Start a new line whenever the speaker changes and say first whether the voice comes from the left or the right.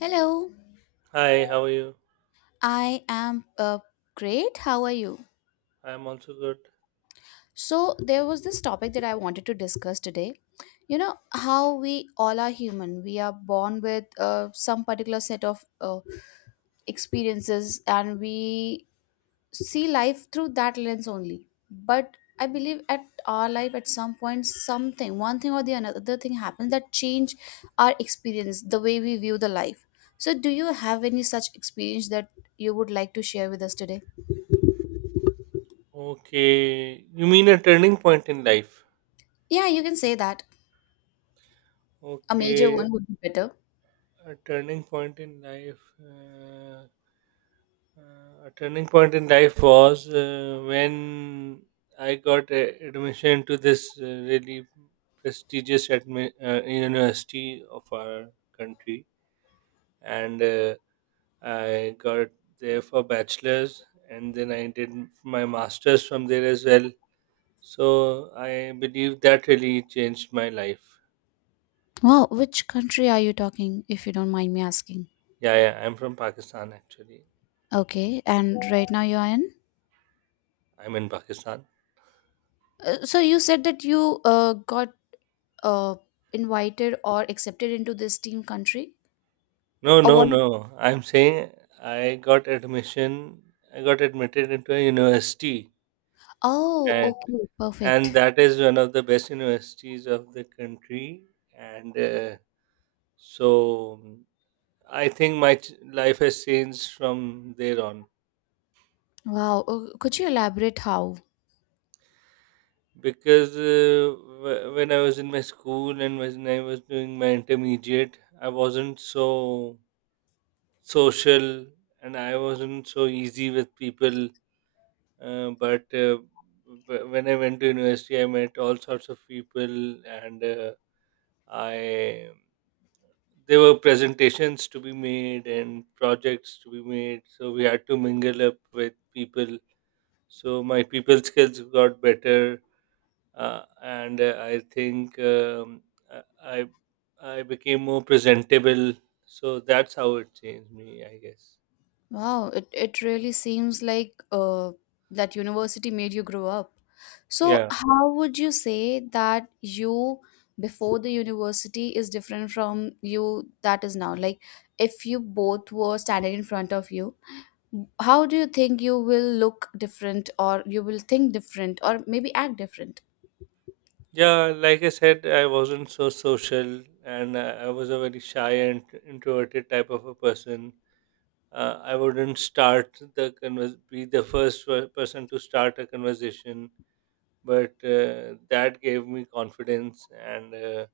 left: Hello,
right: Hi, how are you?
left: I am great. How are you?
right: I'm also good.
left: So, there was this topic that I wanted to discuss today. How we all are human. We are born with some particular set of experiences, and we see life through that lens only. But I believe at our life, at some point, something, one thing or the another thing happens that change our experience, the way we view the life. So, do you have any such experience that you would like to share with us today?
right: Okay, you mean a turning point in life?
left: Yeah, you can say that. A major
right: Okay,
left: one would be better.
right: a turning point in life. A turning point in life was when I got admission to this really prestigious university of our country, and I got there for bachelor's, and then I did my master's from there as well. So I believe that really changed my life.
left: Wow, which country are you talking, if you don't mind me asking?
right: Yeah, yeah. I'm from Pakistan actually.
left: Okay, and right now you are in?
right: I'm in Pakistan.
left: So you said that you got uh, invited or accepted into this team country?
right: No,
left: Or
right: no,
left: was it?
right: no. I'm saying I got admission. I got admitted into a university,
left: Oh,
right: and
left: okay,
right: and
left: perfect.
right: that is one of the best universities of the country. And so I think my life has changed from there on.
left: Wow, could you elaborate how?
right: Because when I was in my school and when I was doing my intermediate, I wasn't so social and I wasn't so easy with people. But when I went to university, I met all sorts of people, and I there were presentations to be made and projects to be made, so we had to mingle up with people. So my people skills got better and I think I I I became more presentable. So that's how it changed me, I guess.
left: Wow, it really seems like that university made you grow up. So,
right: Yeah,
left: how would you say that you before the university is different from you that is now? Like, if you both were standing in front of you, how do you think you will look different, or you will think different, or maybe act different?
right: yeah. Like I said, I wasn't so social, and I was a very shy and introverted type of a person. I wouldn't start the be the person to start a conversation, but that gave me confidence and.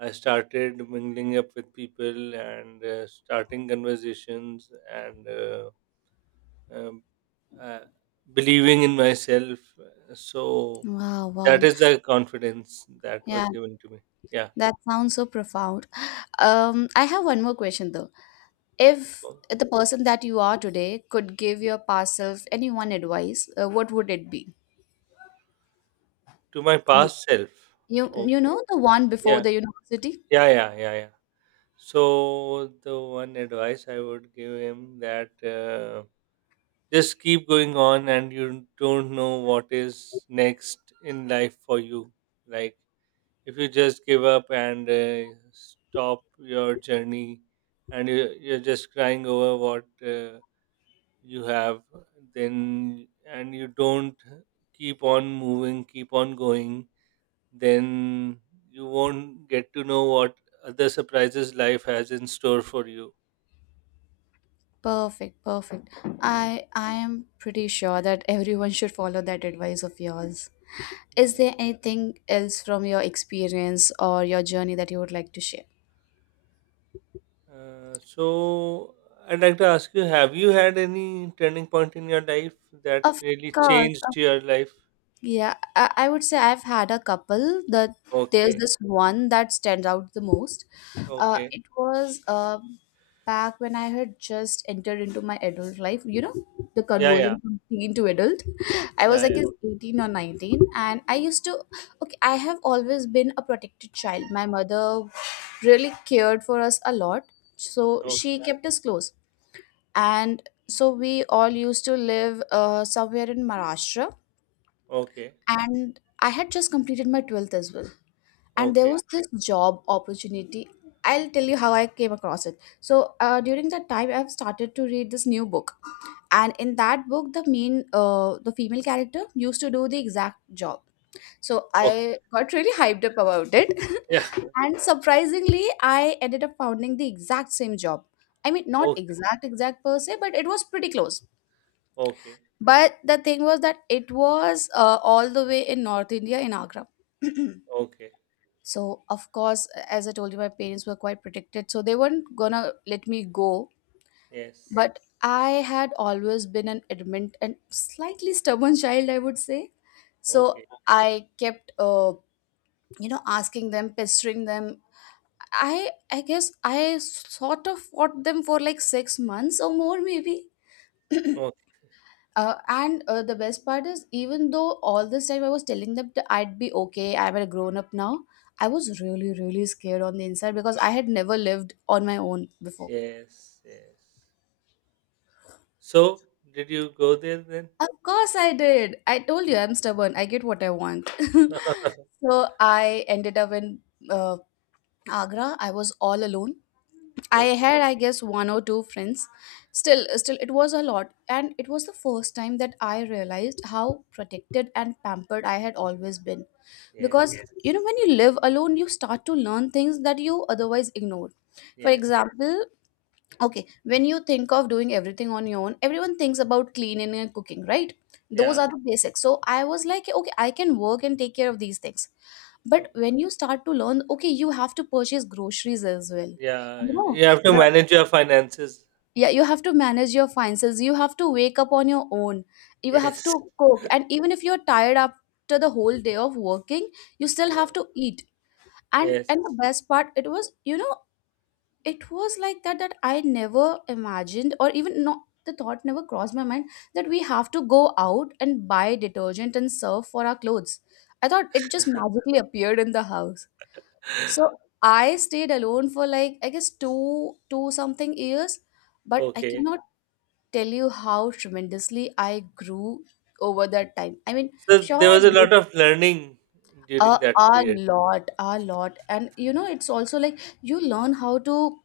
right: I started mingling up with people and starting conversations and um, uh, believing in myself. So
left: Wow,
right: that
left: wow.
right: is the confidence that was
left: Yeah,
right: given to me. Yeah.
left: that sounds so profound. I have one more question though. If
right: Oh,
left: the person that you are today could give your past self any one advice, what would it be?
right: to my
left: You,
right: past self.
left: you
right: Okay.
left: know the one before
right: Yeah.
left: the university?
right: Yeah. Yeah. Yeah. Yeah. So the one advice I would give him that just keep going on, and you don't know what is next in life for you. Like if you just give up and stop your journey and you're just crying over what you have then and you don't keep on moving, keep on going, then you won't get to know what other surprises life has in store for you.
left: Perfect, perfect. I am pretty sure that everyone should follow that advice of yours. Is
right: Yeah.
left: there anything else from your experience or your journey that you would like to share?
right: So I'd like to ask, you have you had any turning point in your life that
left: Of
right: really
left: course,
right: changed your life?
left: yeah, I would say I've had a couple that there's
right: Okay,
left: this one that stands out the most. Uh,
right: okay.
left: it was back when I had just entered into my adult life, the
right: Yeah, yeah,
left: conversion from teen to adult. I was like
right: yeah.
left: is 18 or 19, and I used to, okay, I have always been a protected child. My mother really cared for us a lot, so she
right: Okay,
left: kept us close. And so we all used to live somewhere in Maharashtra,
right: okay,
left: and I had just completed my 12th as well. And there
right: okay,
left: was this job opportunity. I'll tell you how I came across it. So, during that time, I've started to read this new book. And in that book, the female character used to do the exact job. So,
right: okay.
left: I got really hyped up about it.
right: Yeah,
left: And surprisingly, I ended up founding the exact same job. I mean, not
right: okay,
left: exact, exact per se, but it was pretty close.
right: okay,
left: But the thing was that it was all the way in North India, in Agra.
right: okay.
left: So, of course, as I told you, my parents were quite protected, so they weren't gonna let me go,
right: Yes,
left: but I had always been an adamant and slightly stubborn child, I would say. So
right: okay,
left: I kept asking them, pestering them. I guess I sort of fought them for like 6 months or more, maybe.
right: okay.
left: And the best part is, even though all this time I was telling them that I'd be okay, I'm a grown up now, I was really, really scared on the inside because I had never lived on my own before.
right: Yes, yes. So, did you go there then?
left: Of course, I did. I told you I'm stubborn. I get what I want. So I ended up in uh, Agra. I was all alone. I
right: Okay,
left: had, I guess, one or two friends. Still, it was a lot, and it was the first time that I realized how protected and pampered I had always been. Because,
right: yes,
left: yeah, you know, when you live alone, you start to learn things that you otherwise ignore. For
right: yes.
left: example, okay, when you think of doing everything on your own, everyone thinks about cleaning and cooking, right? Those
right: Yeah,
left: are the basics. So I was like, okay, I can work and take care of these things, but
right: okay.
left: when you start to learn, okay, you have to purchase groceries as well. You
right: Yeah,
left: know
right: you have to
left: the,
right: manage your finances.
left: yeah, you have to manage your finances, you have to wake up on your own, you have
right: Yes,
left: to cook, and even if you're tired after the whole day of working, you still have
right: yeah,
left: to eat. and
right: yes.
left: and the best part, it was, it was like that that I never imagined, or even not, the thought never crossed my mind that we have to go out and buy detergent and serve for our clothes. I thought it just magically appeared in the house. So I stayed alone for like, I guess, two something years, but I
right: Okay.
left: cannot tell you how tremendously I grew over that time. I mean,
right: So,
left: sure,
right: there
left: I
right: was a lot
left: did
right: of learning during
left: a,
right: that
left: a
right: period.
left: lot, a lot. And, it's also like you learn how to,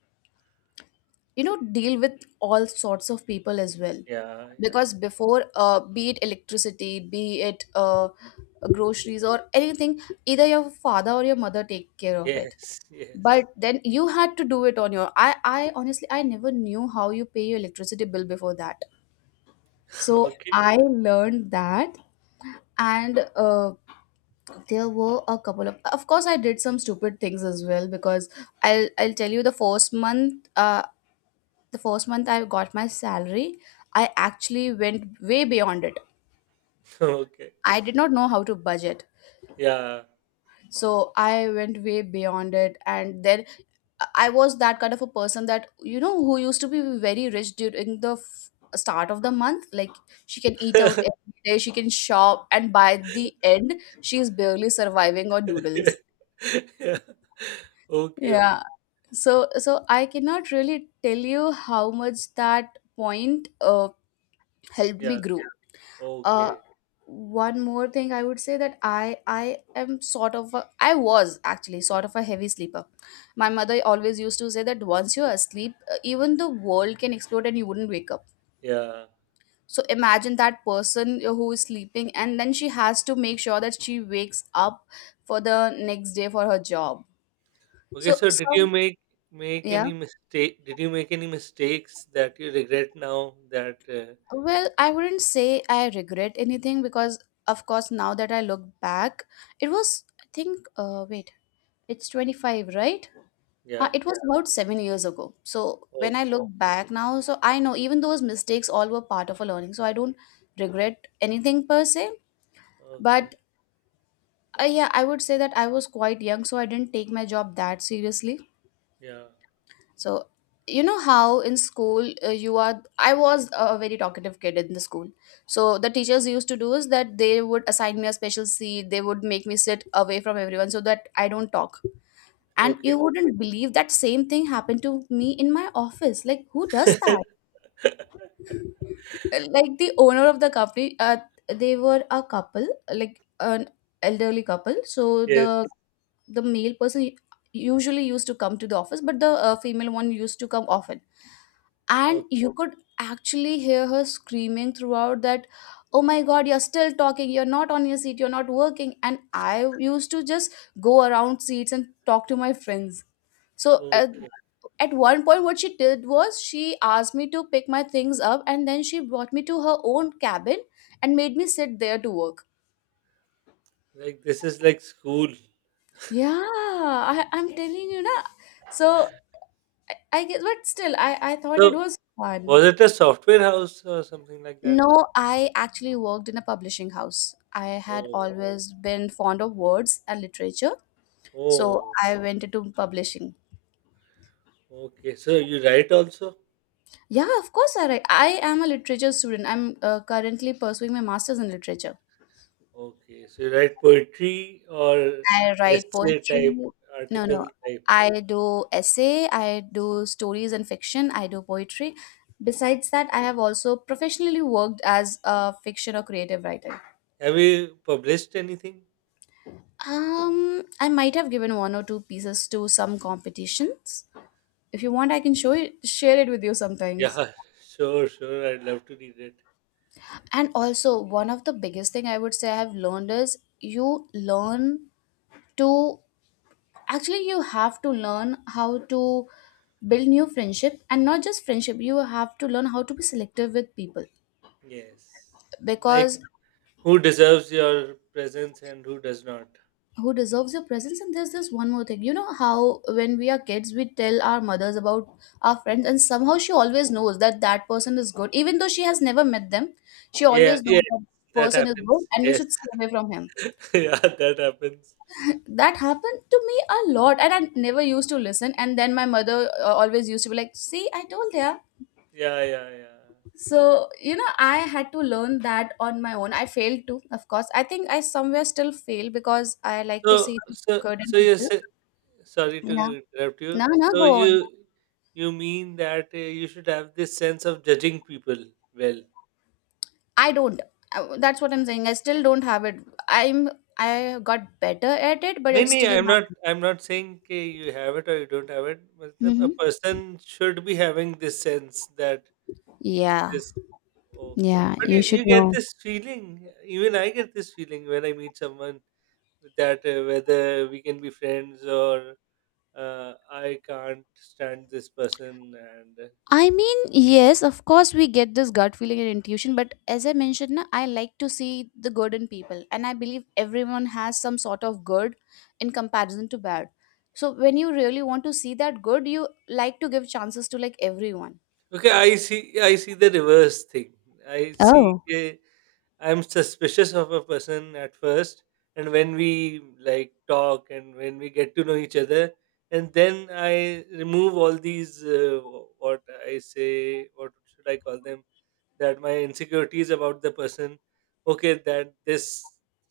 left: deal with all sorts of people as well.
right: Yeah, yeah.
left: Because before, be it electricity, be it groceries or anything, either your father or your mother take care of it.
right: Yes, yes.
left: But then you had to do it on your. I honestly, I never knew how you pay your electricity bill before that. So
right: Okay,
left: I learned that, and there were a couple of course, I did some stupid things as well, because I'll tell you the first month, I got my salary. I actually went way beyond it.
right: okay.
left: I did not know how to budget.
right: Yeah.
left: So I went way beyond it, and then I was that kind of a person that, who used to be very rich during the start of the month, like she can eat out every day, she can shop, and by the end she's barely surviving on
right: Yeah,
left: noodles.
right: yeah. Okay, okay.
left: Yeah, so I cannot really tell you how much that point helped me
right: Yeah.
left: grow. Uh,
right: Okay.
left: one more thing I would say that I am I was actually sort of a heavy sleeper. My mother always used to say that once you're asleep, even the world can explode and you wouldn't wake up.
right: Yeah.
left: So imagine that person who is sleeping and then she has to make sure that she wakes up for the next day for her job.
right: Okay,
left: So
right: so did you
left: some
right: make make
left: Yeah.
right: any mistake? Did you make any mistakes that you regret now that
left: Well, I wouldn't say I regret anything because, of course, now that I look back, it was, I think, wait, it's 25, right? Uh,
right: yeah.
left: it was about 7 years ago. So when I
right: Okay.
left: look back now, so I know even those mistakes all were part of a learning. So I don't regret anything per se.
right: Okay.
left: But yeah, I would say that I was quite young, so I didn't take my job that seriously.
right: Yeah.
left: So, you know how in school I was a very talkative kid in the school. So, the teachers used to do is that they would assign me a special seat, they would make me sit away from everyone so that I don't talk. And
right: Okay.
left: you wouldn't believe that same thing happened to me in my office. Like, who does that? Like, the owner of the company, they were a couple, like an elderly couple. So, the
right: Yes.
left: male person usually used to come to the office, but the female one used to come often, and
right: Okay.
left: you could actually hear her screaming throughout that, "Oh my god, you're still talking, you're not on your seat, you're not working," and I used to just go around seats and talk to my friends. So at,
right: Okay.
left: one point what she did was she asked me to pick my things up and then she brought me to her own cabin and made me sit there to work.
right: Like this is like school.
left: Yeah, I'm telling you, na. So I guess, but still I thought it
right: So
left: was fun.
right: was it a software house or something like that?
left: No, I actually worked in a publishing house. I had
right: Oh.
left: always been fond of words and literature, so
right: Oh.
left: I went into publishing.
right: Okay. So you write also?
left: Yeah, of course, I write. I am a literature student. I'm currently pursuing my master's in literature.
right: Okay, so you write poetry or
left: I write
right: essay
left: poetry.
right: type,
left: No,
right: article
left: no.
right: type.
left: I do essay, I do stories and fiction, I do poetry. Besides that, I have also professionally worked as a fiction or creative writer.
right: Have you published anything?
left: I might have given one or two pieces to some competitions. If you want,
right: Okay.
left: I can show it, share it with you sometimes.
right: Yeah, sure, sure. I'd love to read it.
left: And also, one of the biggest thing I would say I have learned is you learn to actually you have to learn how to build new friendship and not just friendship. You have to learn how to be selective with people
right: Yes.
left: because
right: Like who deserves your presence and who does not.
left: who deserves your presence, and there's this one more thing, you know how when we are kids we tell our mothers about our friends and somehow she always knows that that person is good, even though she has never met them. She
right: Yeah,
left: always
right: yeah,
left: knows that
right: that
left: person is good
right: happens.
left: and you
right: Yes.
left: should stay away from him.
right: Yeah, that happens.
left: That happened to me a lot, and I never used to listen, and then my mother always used to be like, see, I told ya.
right: Yeah, yeah, yeah.
left: So, I had to learn that on my own. I failed too, of course. I think I somewhere still fail because I like
right: So
left: to see the
right: so
left: good
right: so
left: in
right: you
left: people.
right: say sorry to
left: Yeah,
right: interrupt
left: no,
right: you.
left: no,
right: So
left: go on.
right: you mean that you should have this sense of judging people well.
left: I don't. That's what I'm saying. I still don't have it. I'm. I got better at it, but
right: No,
left: it's
right: no,
left: still
right: I'm
left: not.
right: not. I'm not saying कि you have it or you don't have it. मतलब a
left: Hmm.
right: person should be having this sense that
left: Yeah.
right: this okay.
left: Yeah.
right: But
left: You
right: you,
left: should
right: you get
left: know.
right: this feeling. Even I get this feeling when I meet someone that whether we can be friends or I can't stand this person and
left: I mean, yes, of course, we get this gut feeling and intuition, but as I mentioned, na, I like to see the good in people, and I believe everyone has some sort of good in comparison to bad. So when you really want to see that good, you like to give chances to like everyone.
right: okay, I see. I see the reverse thing. I see.
left: Oh.
right: I am suspicious of a person at first, and when we like talk and when we get to know each other, and then I remove all these what I say. What should I call them? That my insecurities about the person. Okay, that this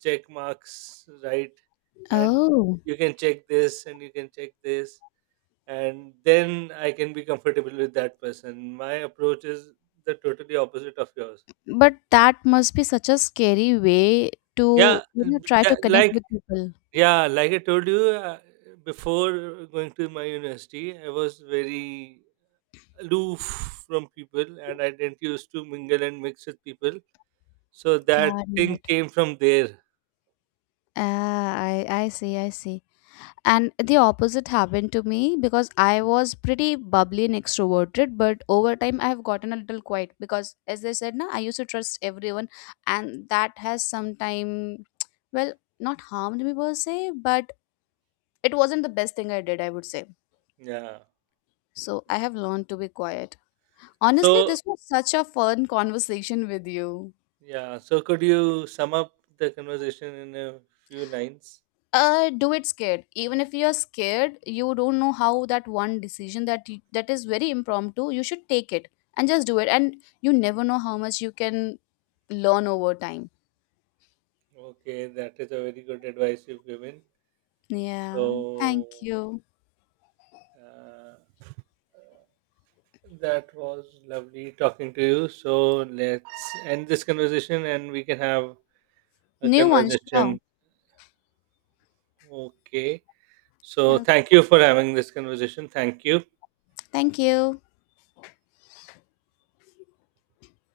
right: check marks right, and
left: Oh.
right: you can check this, and you can check this and then I can be comfortable with that person. My approach is the totally opposite of yours.
left: But that must be such a scary way
right: Yeah,
left: to,
right: and
left: try to connect
right: like
left: with people.
right: yeah, like I told you before going to my university, I was very aloof from people, and I didn't used to mingle and mix with people. So that
left: Got
right: thing
left: it.
right: came from there.
left: Ah, I see, I see. And the opposite happened to me because I was pretty bubbly and extroverted, but over time I have gotten a little quiet because, as I said, na, I used to trust everyone, and that has sometime, well, not harmed me per se, but it wasn't the best thing I did, I would say.
right: Yeah.
left: So I have learned to be quiet. Honestly,
right: So
left: this was such a fun conversation with you.
right: yeah. So could you sum up the conversation in a few lines?
left: Do it scared, even if you're scared, you don't know how that one decision that that is very impromptu you should take it, and just do it, and you never know how much you can learn over time.
right: Okay, that is a very good advice you've given.
left: Yeah,
right: So
left: thank you.
right: uh, that was lovely talking to you. So let's end this conversation and we can have a
left: New one, sure.
right: conversation. Okay. So
left: Uh,
right: thank you for having this conversation. Thank you.
left: thank you.